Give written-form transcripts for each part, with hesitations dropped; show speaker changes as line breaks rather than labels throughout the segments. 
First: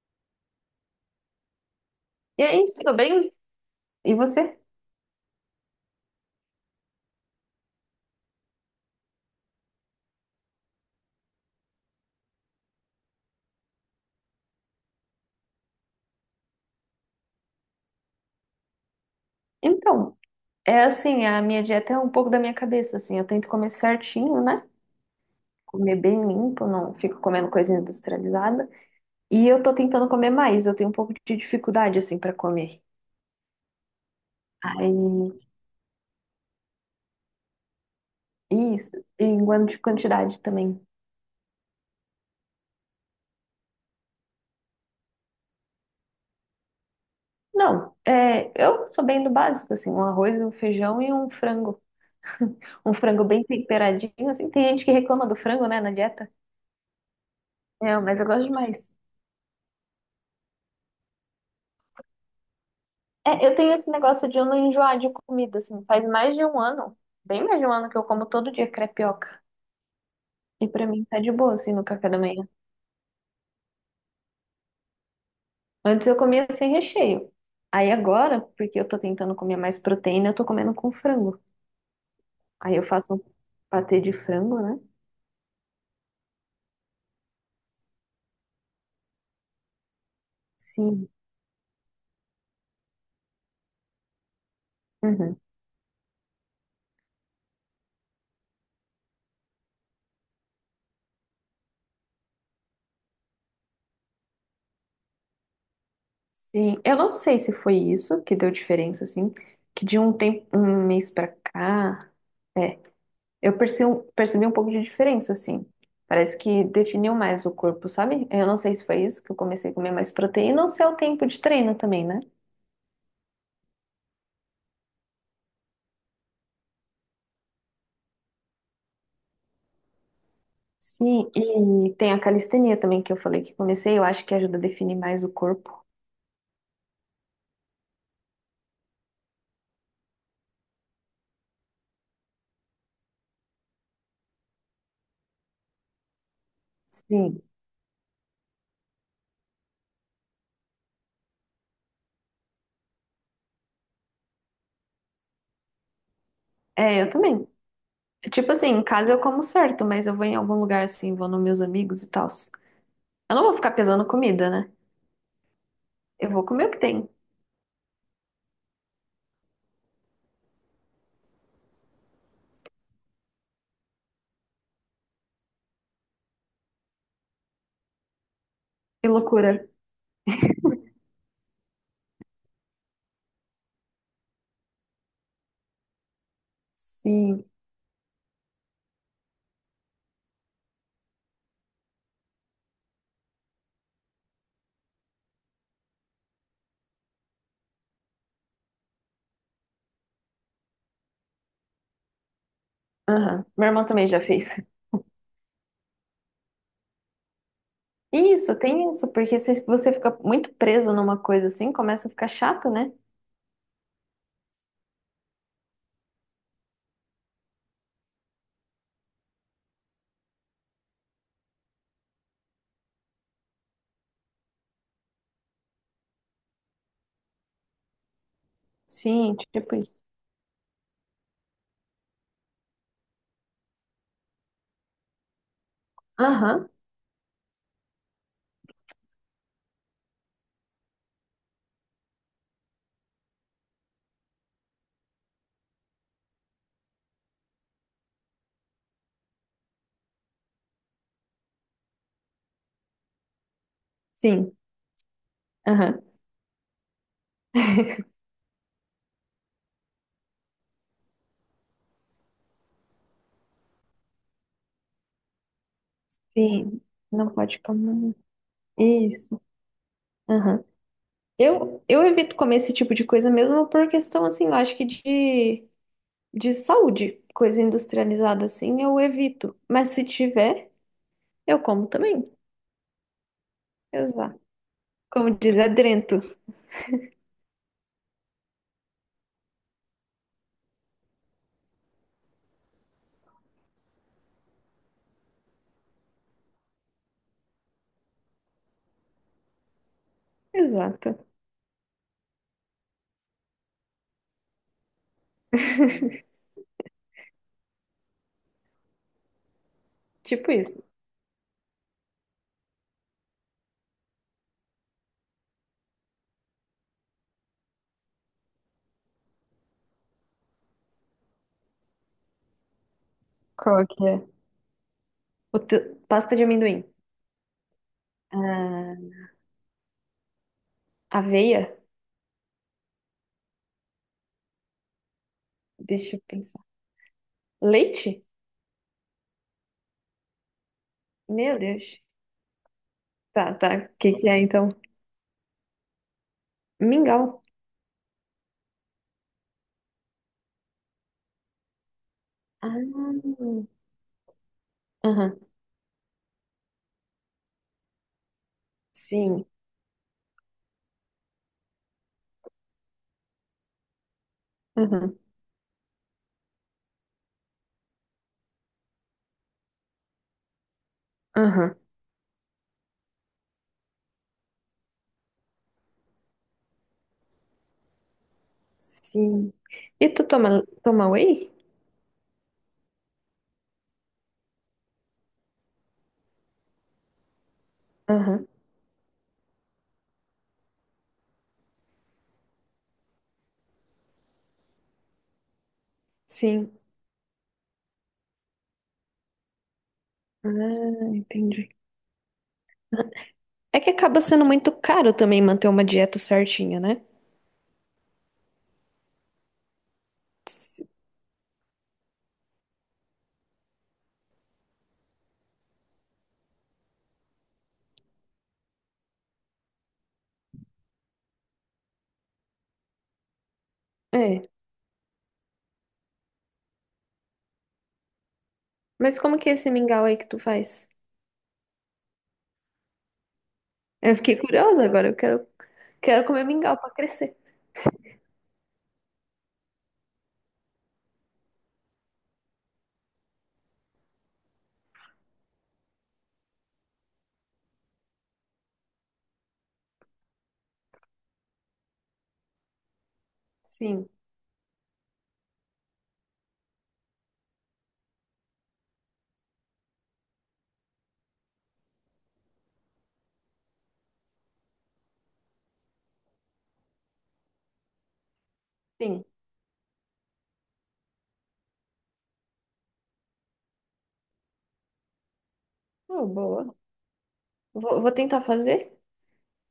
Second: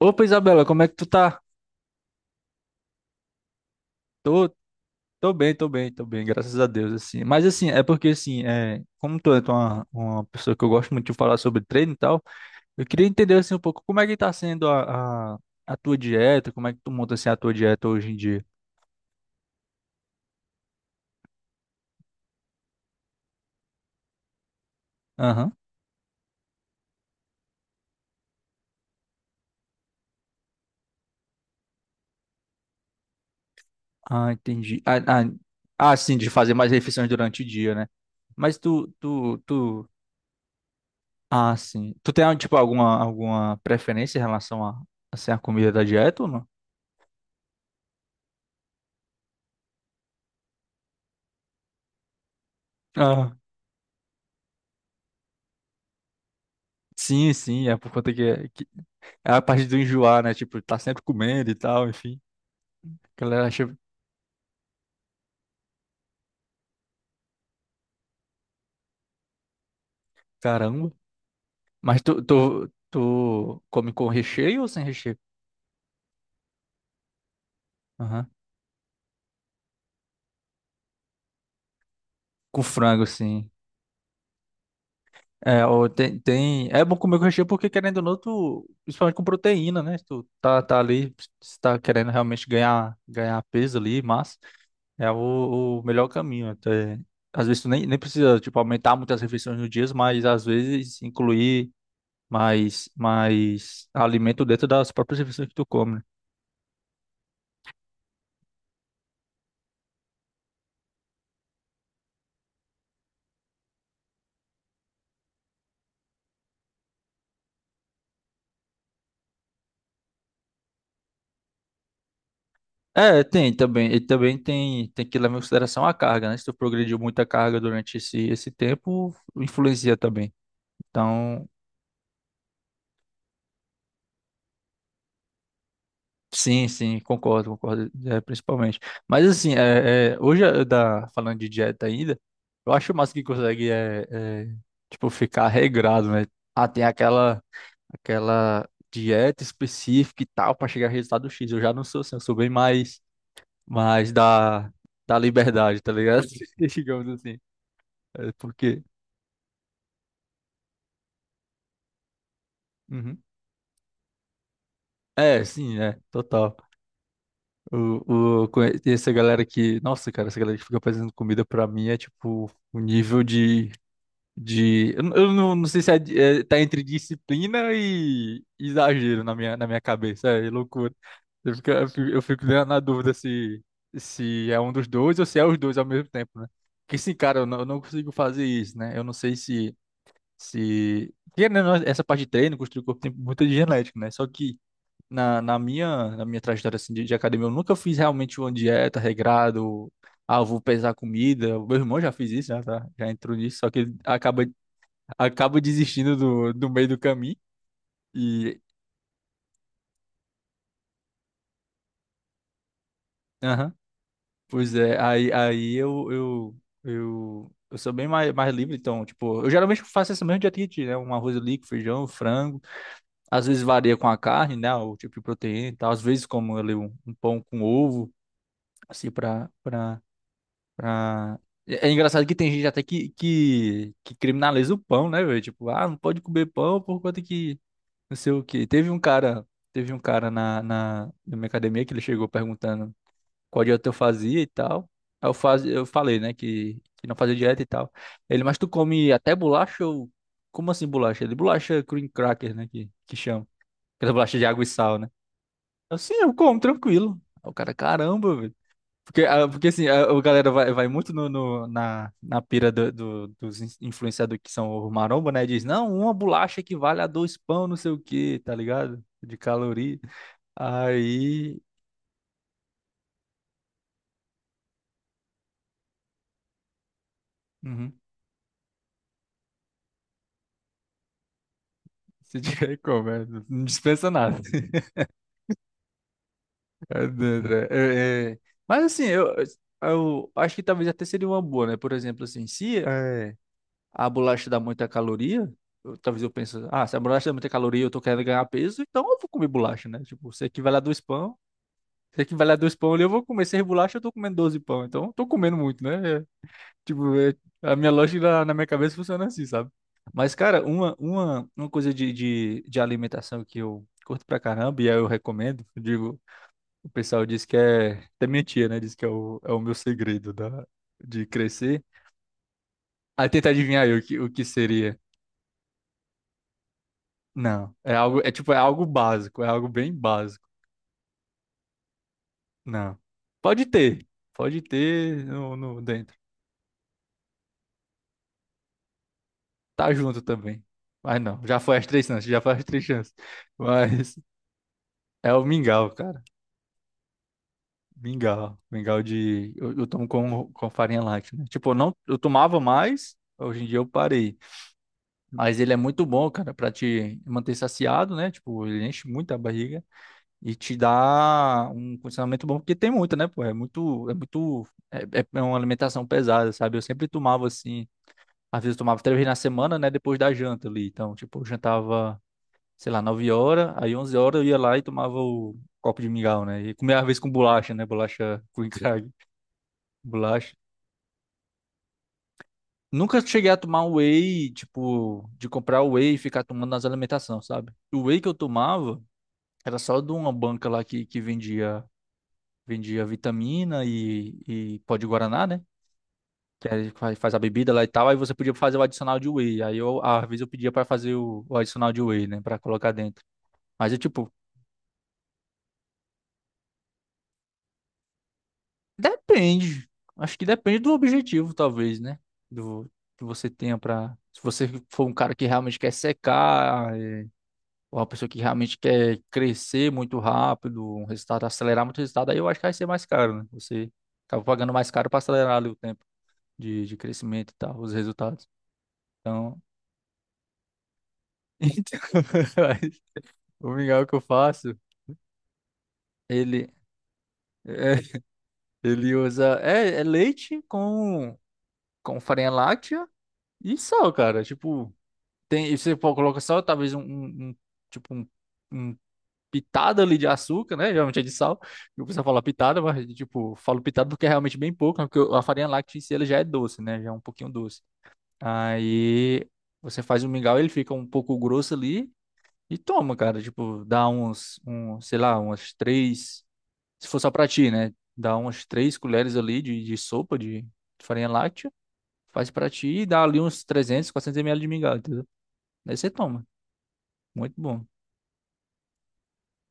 Opa, Isabela, como é que tu tá?
E aí, tudo bem? E
Tô,
você?
Tô bem, tô bem, tô bem, graças a Deus, assim. Mas, assim, é porque, assim, como tu é uma pessoa que eu gosto muito de falar sobre treino e tal, eu queria entender, assim, um pouco como é que tá sendo a tua dieta, como é que tu monta, assim, a tua dieta hoje em dia.
Então, é assim, a minha dieta é um pouco da minha cabeça, assim, eu tento comer certinho, né?
Aham.
Comer bem limpo, não fico comendo coisa industrializada. E eu tô tentando comer mais, eu tenho um pouco de dificuldade, assim, pra comer.
Ah, entendi. Ah, ah,
Aí,
ah, sim, de fazer mais refeições durante o dia, né? Mas tu,
isso, e
tu,
em quanto de
tu...
quantidade também.
Ah, sim. Tu tem, tipo, alguma preferência em relação a, assim, a comida da dieta ou não?
Não, é, eu sou bem do básico, assim, um arroz, um feijão e um frango. Um frango
Ah,
bem temperadinho, assim, tem gente que reclama do frango, né, na dieta.
sim, sim, é por
É,
conta
mas eu gosto
que
demais.
É a parte do enjoar, né? Tipo, tá sempre comendo e tal, enfim. A galera
É, eu
acha,
tenho esse negócio de eu não enjoar de comida, assim, faz mais de um ano, bem mais de um ano que eu como todo dia crepioca. E pra
caramba.
mim tá de boa, assim, no
Mas
café da
tu,
manhã.
tu, tu come com recheio ou sem recheio?
Antes eu comia sem recheio. Aí
Aham.
agora, porque eu tô tentando comer mais proteína, eu tô comendo com frango.
Com
Aí eu
frango,
faço um
sim.
patê de frango, né?
É, ou tem... é bom comer com recheio porque, querendo ou não, tu... principalmente com proteína, né? Tu tá
Sim.
ali, se tá querendo realmente ganhar peso ali, massa. É
Uhum.
o melhor caminho. Até... Às vezes tu nem precisa, tipo, aumentar muitas refeições no dia, mas às vezes incluir mais alimento dentro das próprias refeições que tu come, né?
Sim. Eu não sei se foi isso que deu diferença, assim, que de um tempo, um mês pra cá. é, Eu percebi um pouco de diferença, assim. Parece que definiu mais o corpo, sabe? Eu não sei se foi isso que eu comecei a comer mais proteína ou se é o tempo de treino também, né?
É, tem também. E também tem que levar em consideração a carga, né? Se tu progrediu muita carga durante esse tempo, influencia também.
Sim,
Então,
e tem a calistenia também que eu falei que comecei, eu acho que ajuda a definir mais o corpo.
sim, sim, concordo, concordo, principalmente. Mas assim, hoje, falando de dieta ainda, eu acho massa que consegue, tipo, ficar regrado, né? Ah, tem aquela,
Sim.
aquela dieta específica e tal para chegar a resultado X. Eu já não sou assim, eu sou bem mais. Mas da liberdade, tá ligado?
É,
Digamos
eu
assim.
também.
É
Tipo assim,
porque.
em casa eu como certo, mas eu vou em algum lugar assim, vou nos meus amigos e tal.
Uhum.
Eu não vou ficar pesando comida, né?
É, sim,
Eu vou
total.
comer o que tem.
E essa galera que. Nossa, cara, essa galera que fica fazendo comida pra mim é tipo o nível de. De eu não sei se é, tá entre disciplina e
Que
exagero na
loucura.
minha, na minha cabeça. É loucura. Eu fico na dúvida se, se é um dos dois ou se é os dois ao mesmo tempo, né? Porque sim, cara,
Sim.
eu não consigo fazer isso, né? Eu não sei se. Se. Querendo, ou não, essa parte de treino, construir o corpo, tem muita de genética, né? Só que na minha trajetória assim, de academia, eu nunca fiz realmente uma dieta regrado. Ah, eu vou pesar comida. O meu irmão já fez isso, né? Tá? Já entrou
Aham.
nisso,
Meu
só que
irmão
ele
também já
acaba,
fez.
acaba desistindo do meio do caminho.
Isso,
E.
tem isso, porque se você fica muito preso numa coisa assim, começa a ficar chato, né?
Aham. Pois é, aí eu sou bem mais livre, então, tipo, eu geralmente faço essa mesma dieta que, tu, né? Um arroz líquido, feijão, frango. Às vezes varia com a carne, né? O tipo de proteína e tal. Às vezes como ali um, pão com ovo, assim,
Sim,
pra,
tipo isso.
pra, pra... É engraçado que tem gente até que criminaliza o pão, né, velho? Tipo, ah, não pode comer
Aham,
pão por conta que não sei o quê. Teve um cara na minha academia que ele chegou perguntando qual dieta eu fazia e tal. Aí eu, faz, eu falei, né, que não fazia dieta e tal. Ele, mas tu come até bolacha ou... Como assim bolacha? Ele, bolacha cream cracker, né, que chama. Aquela bolacha de
sim,
água e sal, né?
aham,
Sim, eu como, tranquilo. Aí o cara, caramba, velho. Porque assim, a galera vai muito na pira dos influenciadores que são o maromba, né? Diz, não, uma bolacha
sim.
equivale a
Não
dois
pode
pão, não sei o
comer.
quê, tá ligado? De
Isso,
caloria.
aham.
Aí.
Eu evito comer esse tipo de coisa mesmo por questão, assim, eu acho que de saúde, coisa
Uhum.
industrializada assim, eu evito. Mas se tiver, eu como também.
Se tiver como, não dispensa nada.
Exato. Como diz, adrento.
É, dentro, é. Mas assim, eu acho que talvez até seria uma boa, né? Por exemplo, assim, se. A bolacha dá muita caloria, talvez eu pense, ah, se a bolacha dá muita caloria, e eu tô querendo ganhar peso, então eu vou comer bolacha, né? Tipo, se equivale a dois
Exato.
pão, se equivale a dois pão ali, eu vou comer seis bolachas, eu tô comendo 12 pão, então eu tô comendo muito, né? É, tipo, a minha lógica na minha cabeça funciona assim, sabe? Mas,
Tipo
cara,
isso.
uma coisa de alimentação que eu curto pra caramba, e aí eu recomendo, eu digo, o pessoal diz que é, até minha tia, né, diz que é é o meu segredo da, de crescer. Aí tenta adivinhar
Qual
aí
que é?
o que seria.
Pasta de amendoim.
Não, é algo, é tipo, é algo
Ah,
básico, é algo bem básico.
Aveia?
Não. Pode ter, pode ter no, no
Deixa
dentro.
eu pensar. Leite?
Tá junto também. Mas não,
Meu
já foi as
Deus.
três chances, já foi as três chances.
Tá, tá. O que
Mas
que é então?
é o mingau, cara.
Mingau.
Mingau, mingau de eu tomo com farinha láctea, né? Tipo, eu não, eu tomava
Ah,
mais, hoje em dia eu parei.
aham.
Mas ele é muito bom, cara, pra te manter saciado, né? Tipo, ele enche muito a
Sim.
barriga. E te dá um condicionamento bom, porque tem muito, né, pô? É muito,
Aham.
uma alimentação pesada, sabe? Eu sempre tomava assim, às vezes eu tomava 3 vezes na semana, né, depois da janta ali. Então, tipo, eu
Aham.
jantava, sei lá, 9 horas, aí 11 horas eu ia lá e tomava o copo de mingau, né? E comia às vezes com bolacha, né? Bolacha com encalhe,
Sim. E tu
bolacha.
toma, toma whey?
Nunca cheguei a tomar um whey, tipo, de comprar whey e ficar tomando nas alimentações, sabe? O whey que eu
Aham.
tomava era só de uma banca lá que Vendia vitamina e pó de guaraná, né? Que
Sim.
aí faz a bebida lá e tal. Aí você podia fazer o adicional de whey. Aí eu, às vezes, eu
Ah,
pedia pra fazer o
entendi.
adicional de whey, né? Pra colocar dentro.
É que
Mas é
acaba
tipo,
sendo muito caro também manter uma dieta certinha, né?
depende. Acho que depende do objetivo, talvez, né? Do que você tenha pra. Se você for um cara que realmente quer secar, ou uma pessoa que realmente quer crescer muito rápido, um resultado, acelerar muito o resultado, aí eu acho que vai ser mais caro, né? Você
É.
acaba pagando mais caro pra acelerar ali o tempo de crescimento e tal, os resultados.
Mas como que é
Então,
esse mingau aí que tu faz?
então o mingau que
Eu
eu
fiquei
faço,
curiosa agora. Quero comer
ele
mingau pra crescer.
é, ele usa é leite com farinha láctea e sal, cara. Tipo, tem e você coloca sal, talvez tipo um pitada ali de açúcar, né? Geralmente é de sal. Eu pessoal fala pitada, mas tipo, falo pitada
Sim,
porque é realmente bem pouco, né? Porque a farinha láctea em si ela já é doce, né? Já é um pouquinho doce. Aí você faz o mingau, ele fica um pouco grosso ali. E toma, cara, tipo, dá uns, um, sei lá, umas três, se for só pra ti, né? Dá umas três
sim.
colheres ali de sopa de farinha láctea, faz pra ti e dá ali uns 300-400 ml de mingau, entendeu? Aí você
Oh,
toma.
boa.
Muito bom.
Vou tentar fazer.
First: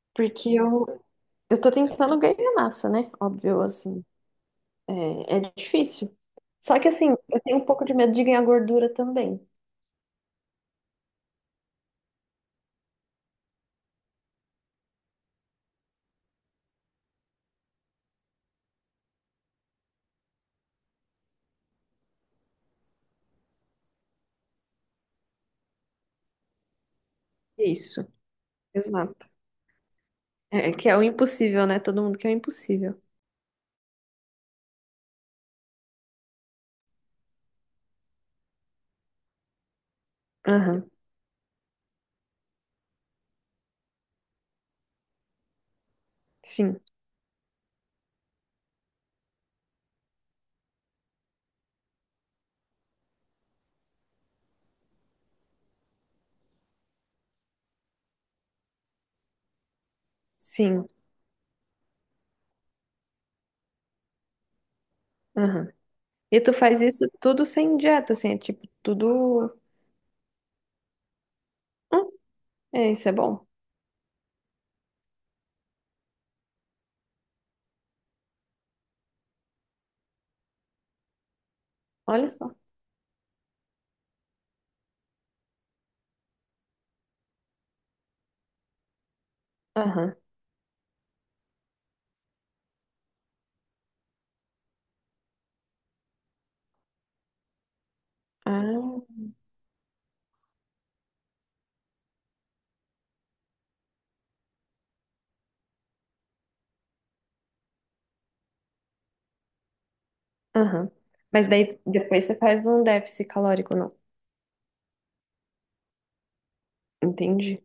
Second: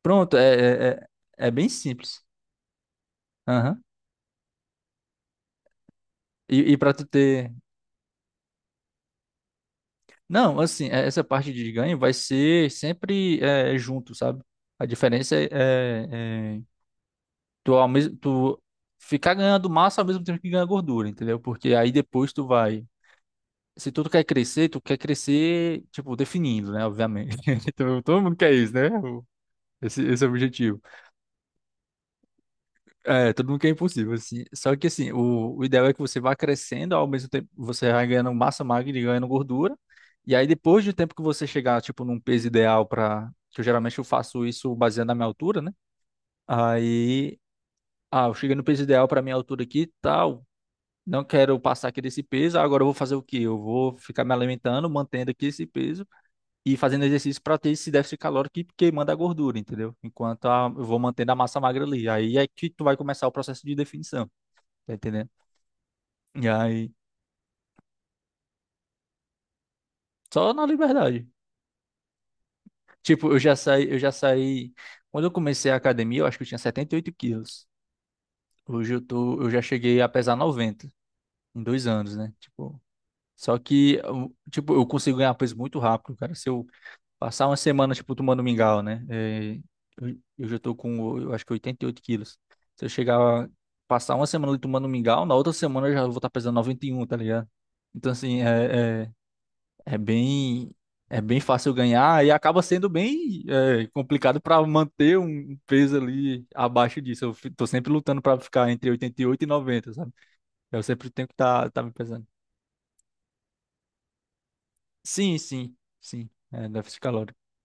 Pronto,
Porque eu,
é
eu
bem
tô tentando
simples.
ganhar massa, né? Óbvio,
Aham.
assim, é difícil. Só que,
Pra tu
assim, eu
ter...
tenho um pouco de medo de ganhar gordura também.
Não, assim, essa parte de ganho vai ser sempre junto, sabe? A diferença é tu, ao mesmo, tu ficar ganhando massa ao mesmo tempo que ganha gordura, entendeu? Porque aí depois tu vai se tu quer crescer, tu quer crescer, tipo, definindo, né? Obviamente. Então,
Isso,
todo mundo quer isso, né? O-
exato.
Esse é o
É, é
objetivo.
que é o impossível, né? Todo mundo quer o impossível.
É, todo mundo quer impossível, assim. Só que, assim, o ideal é que você vá crescendo, ao mesmo tempo você vai ganhando massa magra e ganhando gordura. E aí, depois
Aham,
do tempo que você chegar, tipo, num peso ideal para... Que eu, geralmente eu faço isso baseado na minha altura, né?
sim,
Aí, ah, eu cheguei no peso ideal para minha altura aqui e tal. Não quero passar aqui desse peso, agora eu vou fazer o quê? Eu vou ficar me alimentando, mantendo aqui esse peso e fazendo exercício para ter esse déficit calórico que queimando a gordura, entendeu? Enquanto eu
sim,
vou mantendo a massa magra ali. Aí é que tu vai começar o processo de definição, tá entendendo?
aham. E
E
tu faz
aí,
isso tudo sem dieta, assim, é tipo, tudo...
só na liberdade.
Hum, é, isso é
Tipo, eu
bom,
já saí, eu já saí. Quando eu comecei a academia, eu acho que eu tinha 78 quilos. Hoje eu tô, eu já cheguei a pesar 90 em 2 anos,
olha
né?
só.
Tipo, só que, tipo, eu consigo ganhar peso muito rápido, cara. Se eu passar uma semana, tipo, tomando mingau, né? É,
Aham,
eu já tô com, eu acho que 88 quilos. Se eu chegar, a passar uma semana ali tomando mingau, na outra semana eu já vou estar pesando 91, tá ligado? Então, assim,
ah,
é bem, é bem fácil ganhar e acaba sendo bem complicado para manter um peso ali abaixo disso. Tô sempre lutando para ficar entre 88 e 90, sabe? Eu
aham.
sempre tenho que
Mas
estar
daí,
tá me
depois
pesando.
você faz um déficit calórico, não?
Sim, sim, sim. É, déficit calórico.
Entendi.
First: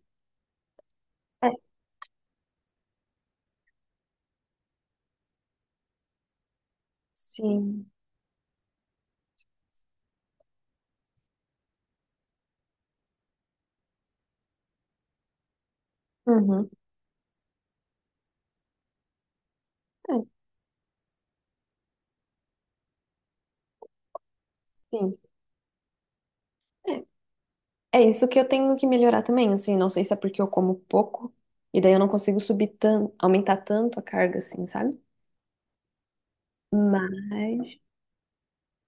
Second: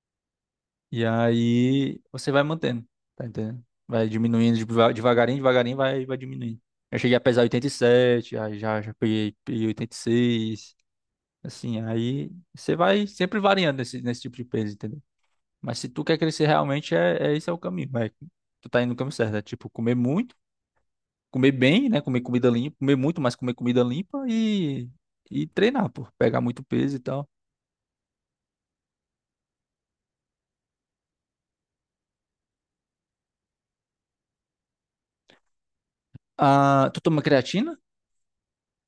E
É,
aí você vai mantendo, tá entendendo? Vai diminuindo devagarinho, devagarinho, vai, vai diminuindo. Eu cheguei a pesar oitenta e
sim.
sete aí já, já peguei, peguei 86 assim, aí você vai sempre variando nesse, nesse tipo de peso, entendeu? Mas se tu quer crescer
Uhum.
realmente, esse é o caminho, vai. Tu tá indo no caminho certo, é tipo comer muito,
É,
comer bem, né? Comer comida limpa, comer muito, mas comer comida limpa
sim.
e treinar, pô, pegar muito peso e tal.
É isso que eu tenho que melhorar também, assim, não sei se é porque eu como pouco e daí eu não consigo subir tanto, aumentar tanto a carga, assim, sabe?
Ah, tu toma creatina?
Mas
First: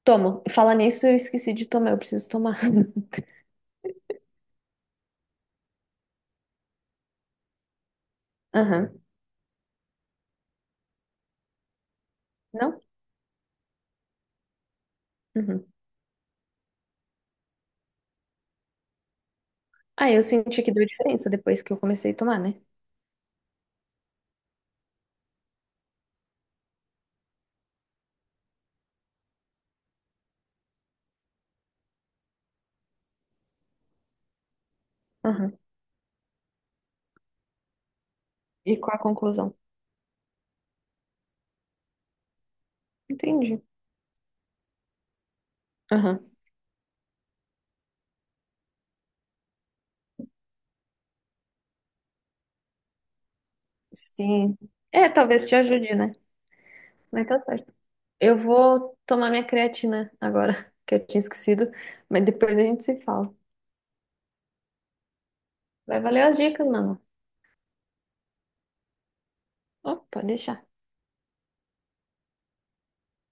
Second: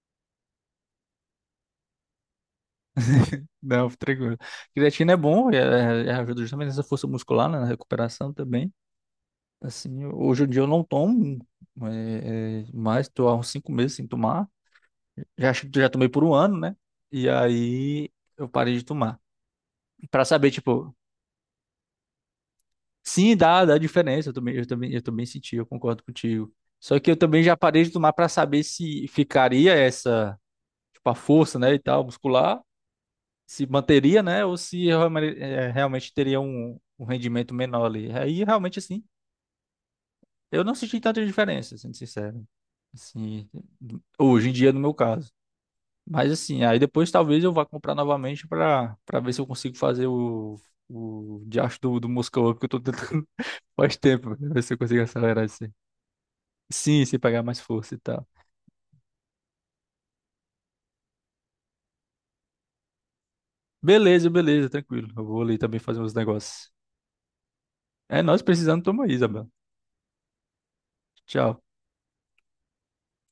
tomo. Falar nisso, eu esqueci de tomar, eu preciso tomar.
Não, fica tranquilo. Creatina é bom, ajuda justamente nessa força muscular, né, na recuperação também.
Aham.
Assim, hoje em dia eu não tomo
Não?
mais, estou há uns 5 meses sem tomar. Já,
Uhum.
acho que já tomei por um ano, né? E aí eu parei de tomar.
Ah, eu
Pra saber,
senti que deu
tipo,
diferença depois que eu comecei a tomar, né?
sim, dá, dá diferença. Eu também, eu também, eu também senti, eu concordo contigo. Só que eu também já parei de tomar pra saber se ficaria essa, tipo, a força, né, e tal, muscular, se manteria, né? Ou se
Aham.
realmente teria um, um rendimento menor ali. Aí
E
realmente
qual a
assim,
conclusão?
eu não senti tanta diferença, sendo sincero. Assim,
Entendi.
hoje em dia no meu caso.
Aham.
Mas assim, aí depois talvez eu vá comprar novamente para ver se eu consigo fazer o diacho do Moscow, porque eu tô tentando faz tempo,
Sim.
ver se eu consigo
É,
acelerar
talvez te
isso. Aí.
ajude, né?
Sim, se
Mas tá
pegar mais
certo.
força e tal.
Eu vou tomar minha creatina agora, que eu tinha esquecido, mas depois a gente se fala.
Beleza, beleza, tranquilo. Eu vou ali também fazer
Vai
uns
valer as dicas,
negócios.
mano.
É, nós precisando toma aí, Isabel.
Oh, pode deixar.
Tchau.